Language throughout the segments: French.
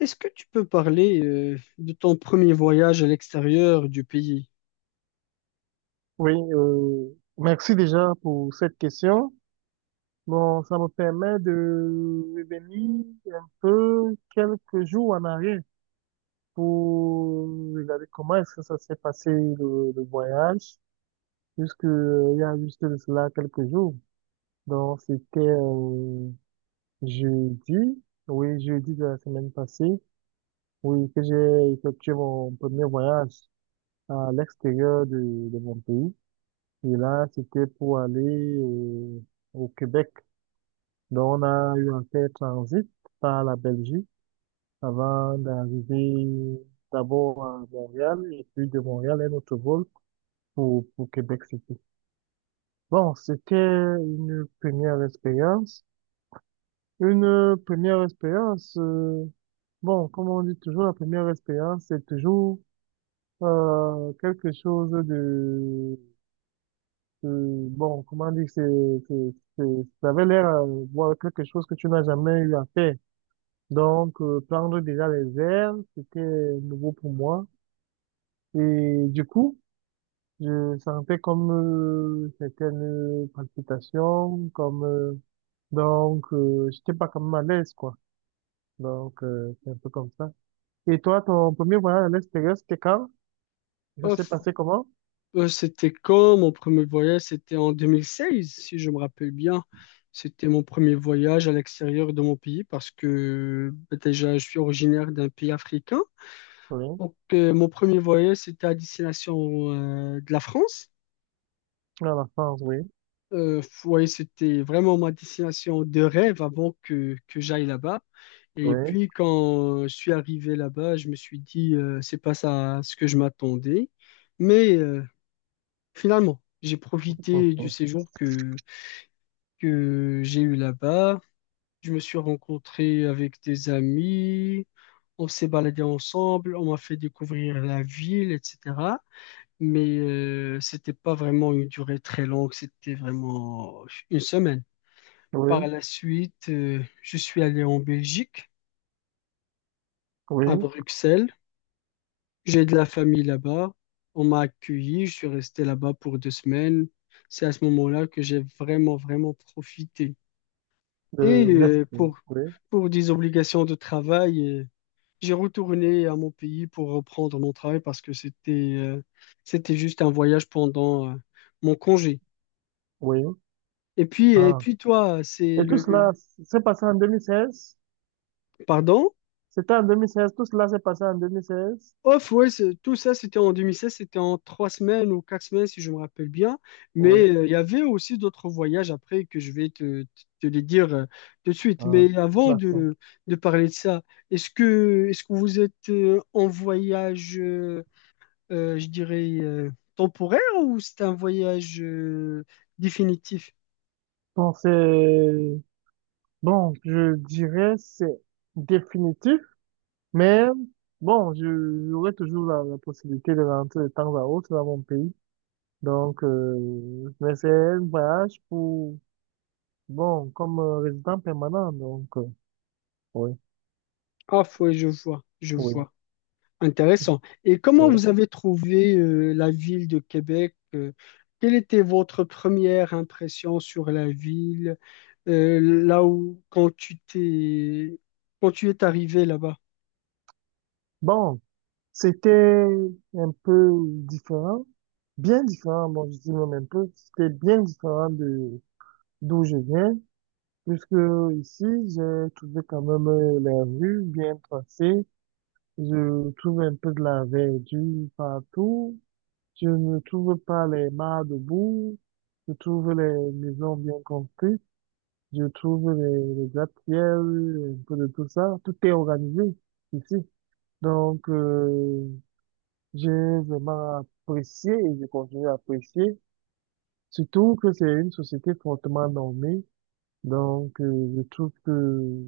Est-ce que tu peux parler de ton premier voyage à l'extérieur du pays? Oui, merci déjà pour cette question. Bon, ça me permet de revenir un peu quelques jours en arrière pour regarder comment est-ce que ça s'est passé le voyage, puisque il y a juste de cela quelques jours. Donc, c'était jeudi, oui, jeudi de la semaine passée, oui, que j'ai effectué mon premier voyage à l'extérieur de mon pays. Et là, c'était pour aller au Québec. Donc, on a eu un fait transit par la Belgique avant d'arriver d'abord à Montréal et puis de Montréal, un autre vol pour Québec City. Bon, c'était une première expérience. Une première expérience, bon, comme on dit toujours, la première expérience, c'est toujours quelque chose de, bon, comment dire, c'est, c'est- ça avait l'air voilà, quelque chose que tu n'as jamais eu à faire. Donc, prendre déjà les airs, c'était nouveau pour moi. Et du coup, je sentais comme certaines palpitations, comme j'étais pas comme à l'aise, quoi. Donc, c'est un peu comme ça. Et toi, ton premier voyage à l'extérieur, c'était quand? Ça Oh, s'est f- passé comment? C'était quand mon premier voyage? C'était en 2016, si je me rappelle bien. C'était mon premier voyage à l'extérieur de mon pays parce que bah, déjà, je suis originaire d'un pays africain. Oui, Donc, mon premier voyage, c'était à destination de la France. à la France, oui, Ouais, c'était vraiment ma destination de rêve avant que j'aille là-bas. Et oui, puis quand je suis arrivé là-bas, je me suis dit, c'est pas ça ce que je m'attendais. Mais finalement, j'ai profité du séjour que j'ai eu là-bas. Je me suis rencontré avec des amis, on s'est baladé ensemble, on m'a fait découvrir la ville, etc. Mais c'était pas vraiment une durée très longue, c'était vraiment une semaine. Par oui, la suite, je suis allé en Belgique, à oui, Bruxelles. J'ai de la famille là-bas. On m'a accueilli. Je suis resté là-bas pour deux semaines. C'est à ce moment-là que j'ai vraiment, vraiment profité. de Et l'Est, oui. Oui. pour des obligations de travail, j'ai retourné à mon pays pour reprendre mon travail parce que c'était c'était juste un voyage pendant mon congé. Oui. Et puis, et Ah. puis toi, c'est Et tout cela le- s'est passé en 2016? Pardon? C'était en deux mille seize, tout cela s'est passé en deux mille seize. Off, ouais, c'est- tout ça, c'était en 2016, c'était en trois semaines ou quatre semaines, si je me rappelle bien. Mais Oui. Il y avait aussi d'autres voyages après que je vais te les dire tout de suite. Ah, Mais avant d'accord. De parler de ça, est-ce que vous êtes en voyage, je dirais, temporaire ou c'est un voyage définitif? Bon, c'est, bon, je dirais c'est définitif, mais bon, je- j'aurai toujours la possibilité de rentrer de temps à autre dans mon pays. Donc, mais c'est un voyage pour, bon, comme résident permanent, donc, oui, Off, ouais, je vois, je oui, vois. Intéressant. Et comment oui. vous avez trouvé la ville de Québec? Quelle était votre première impression sur la ville, là où quand tu es arrivé là-bas? Bon. C'était un peu différent, bien différent, bon, je dis même un peu, c'était bien différent de d'où je viens, puisque ici, j'ai trouvé quand même les rues bien tracées, je trouve un peu de la verdure partout, je ne trouve pas les mares debout, je trouve les maisons bien construites, je trouve les gratte-ciels, un peu de tout ça, tout est organisé ici. Donc, j'ai vraiment apprécié et je continue à apprécier, surtout que c'est une société fortement normée. Donc, je trouve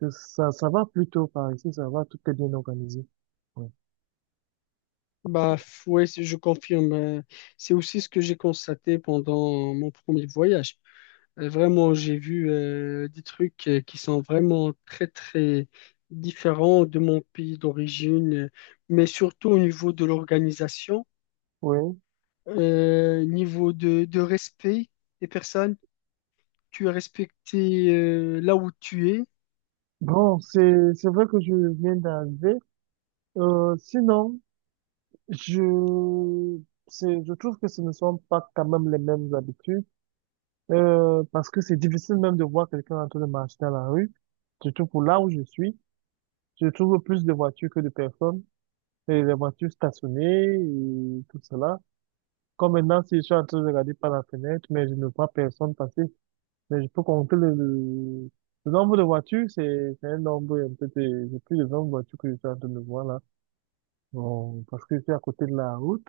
que ça va plutôt par ici, ça va, tout est bien organisé. Ouais. Bah ouais, c'est- je confirme. C'est aussi ce que j'ai constaté pendant mon premier voyage. Vraiment, j'ai vu des trucs qui sont vraiment très très différents de mon pays d'origine, mais surtout au niveau de l'organisation. Oui. Niveau de respect des personnes, tu es respecté là où tu es, Bon, c'est vrai que je viens d'arriver. Sinon, je, c'est, je trouve que ce ne sont pas quand même les mêmes habitudes, parce que c'est difficile même de voir quelqu'un en train de marcher dans la rue. Surtout pour là où je suis, je trouve plus de voitures que de personnes, et les voitures stationnées et tout cela. Comme maintenant, si je suis en train de regarder par la fenêtre, mais je ne vois personne passer, mais je peux compter le nombre de voitures, c'est un nombre un peu de, j'ai plus de 20 voitures que je suis en train de voir là. Bon, parce que je suis à côté de la route.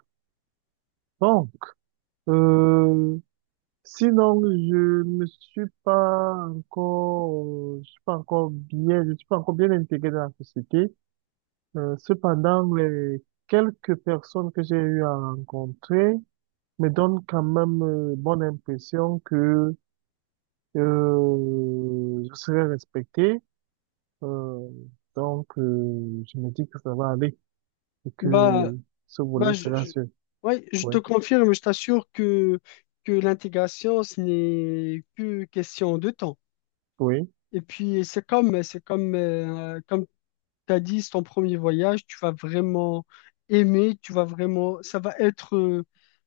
Bon, euh, sinon, je me suis pas encore, je suis pas encore bien, je suis pas encore bien intégré dans la société. Cependant, les quelques personnes que j'ai eu à rencontrer me donne quand même bonne impression que je serai respecté. Euh, je me dis que ça va aller et que bah, ce bah volet je, sera je- sûr. ouais, je Oui, te confirme, je t'assure que l'intégration, ce n'est que question de temps. oui, Et puis, comme t'as dit, c'est ton premier voyage, tu vas vraiment aimer,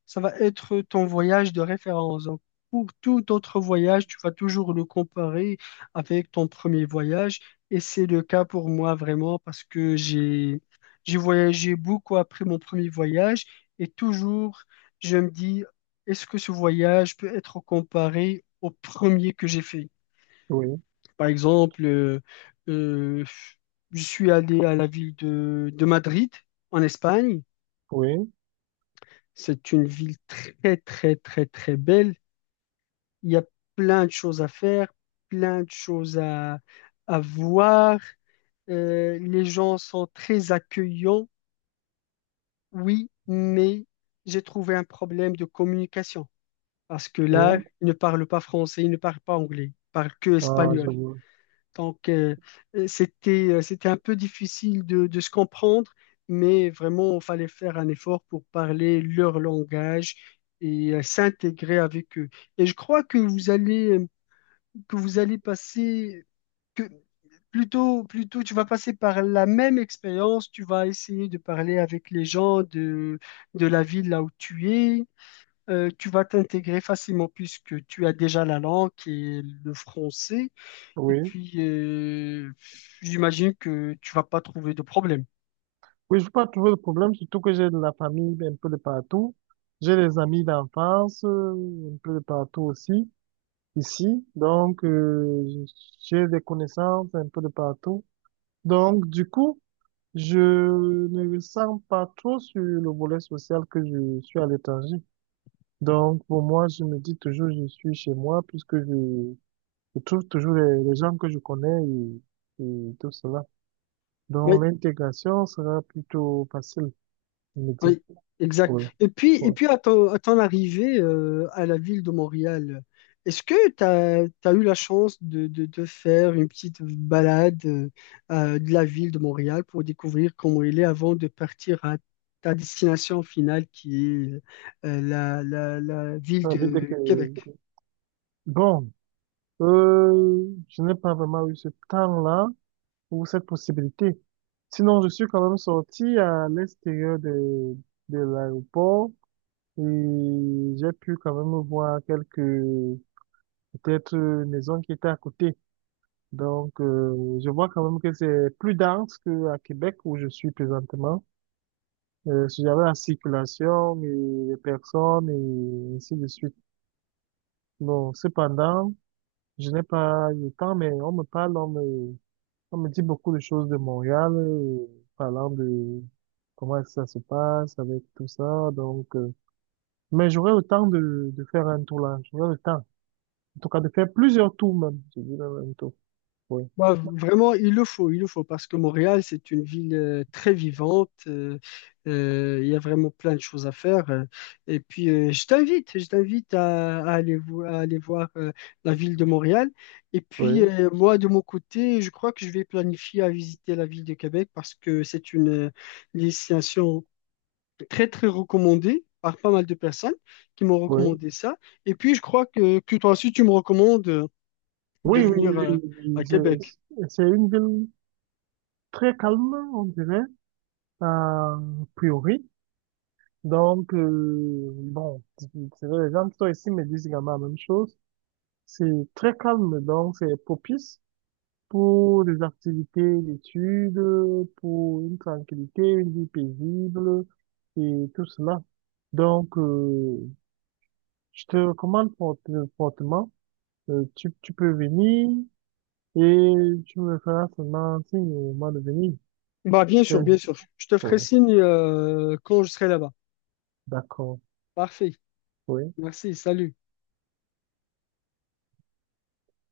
ça va être ton voyage de référence. Donc, pour tout autre voyage, tu vas toujours le comparer avec ton premier voyage. Et c'est le cas pour moi vraiment parce que j'ai voyagé beaucoup après mon premier voyage et toujours, je me dis, est-ce que ce voyage peut être comparé au premier que j'ai fait? oui, Par exemple, euh, je suis allé à la ville de Madrid, en Espagne. oui, C'est une ville très, très, très, très belle. Il y a plein de choses à faire, plein de choses à voir. Les gens sont très accueillants, oui, mais j'ai trouvé un problème de communication parce que là, oui. ils ne parlent pas français, ils ne parlent pas anglais, ils parlent que Ah, je espagnol. vois. Donc, c'était, c'était un peu difficile de se comprendre, mais vraiment, il fallait faire un effort pour parler leur langage et s'intégrer avec eux. Et je crois que vous allez passer, que plutôt, tu vas passer par la même expérience, tu vas essayer de parler avec les gens de la ville là où tu es. Tu vas t'intégrer facilement puisque tu as déjà la langue qui est le français. Et Oui. puis, j'imagine que tu vas pas trouver de problème. Oui, je veux pas trouver de problème, surtout que j'ai de la famille un peu de partout. J'ai des amis d'enfance un peu de partout aussi, ici. Donc, j'ai des connaissances un peu de partout. Donc, du coup, je ne ressens pas trop sur le volet social que je suis à l'étranger. Donc, pour moi, je me dis toujours, je suis chez moi puisque je trouve toujours les gens que je connais et tout cela. Oui, Donc, l'intégration sera plutôt facile, je me dis. oui, exact. Oui, Et puis, et oui. puis à à ton arrivée à la ville de Montréal, est-ce que tu as, eu la chance de faire une petite balade de la ville de Montréal pour découvrir comment il est avant de partir à ta destination finale qui est la ville Ça veut dire de que, Québec? bon, je n'ai pas vraiment eu ce temps-là ou cette possibilité. Sinon, je suis quand même sorti à l'extérieur de l'aéroport. Et j'ai pu quand même voir quelques, peut-être, maisons qui étaient à côté. Donc, je vois quand même que c'est plus dense qu'à Québec où je suis présentement. Si j'avais la circulation et les personnes et ainsi de suite. Bon, cependant, je n'ai pas eu le temps, mais on me parle, on me dit beaucoup de choses de Montréal, parlant de comment ça se passe avec tout ça. Donc, mais j'aurais le temps de faire un tour là. J'aurais le temps. En tout cas, de faire plusieurs tours même. Je dis le même tour. Oui. Bah, vraiment, il le faut, parce que Montréal, c'est une ville très vivante. Il y a vraiment plein de choses à faire. Et puis, je t'invite à aller, à aller voir la ville de Montréal. Et puis, Oui, moi, de mon côté, je crois que je vais planifier à visiter la ville de Québec parce que c'est une destination très, très recommandée par pas mal de personnes qui m'ont oui. recommandé ça. Et puis, je crois que toi aussi, tu me recommandes de Oui, oui, venir oui, oui. à Québec. C'est une ville très calme, on dirait, a priori. Donc, bon, c'est vrai, les gens qui sont ici me disent également la même chose. C'est très calme, donc c'est propice pour des activités d'études, pour une tranquillité, une vie paisible et tout cela. Donc, je te recommande fort- fortement, tu, tu peux venir et tu me feras seulement signe au moment de venir. Bah, bien sûr, Euh, bien sûr. Je te ferai Oui, signe quand je serai là-bas. d'accord. Parfait. Oui. Merci. Salut.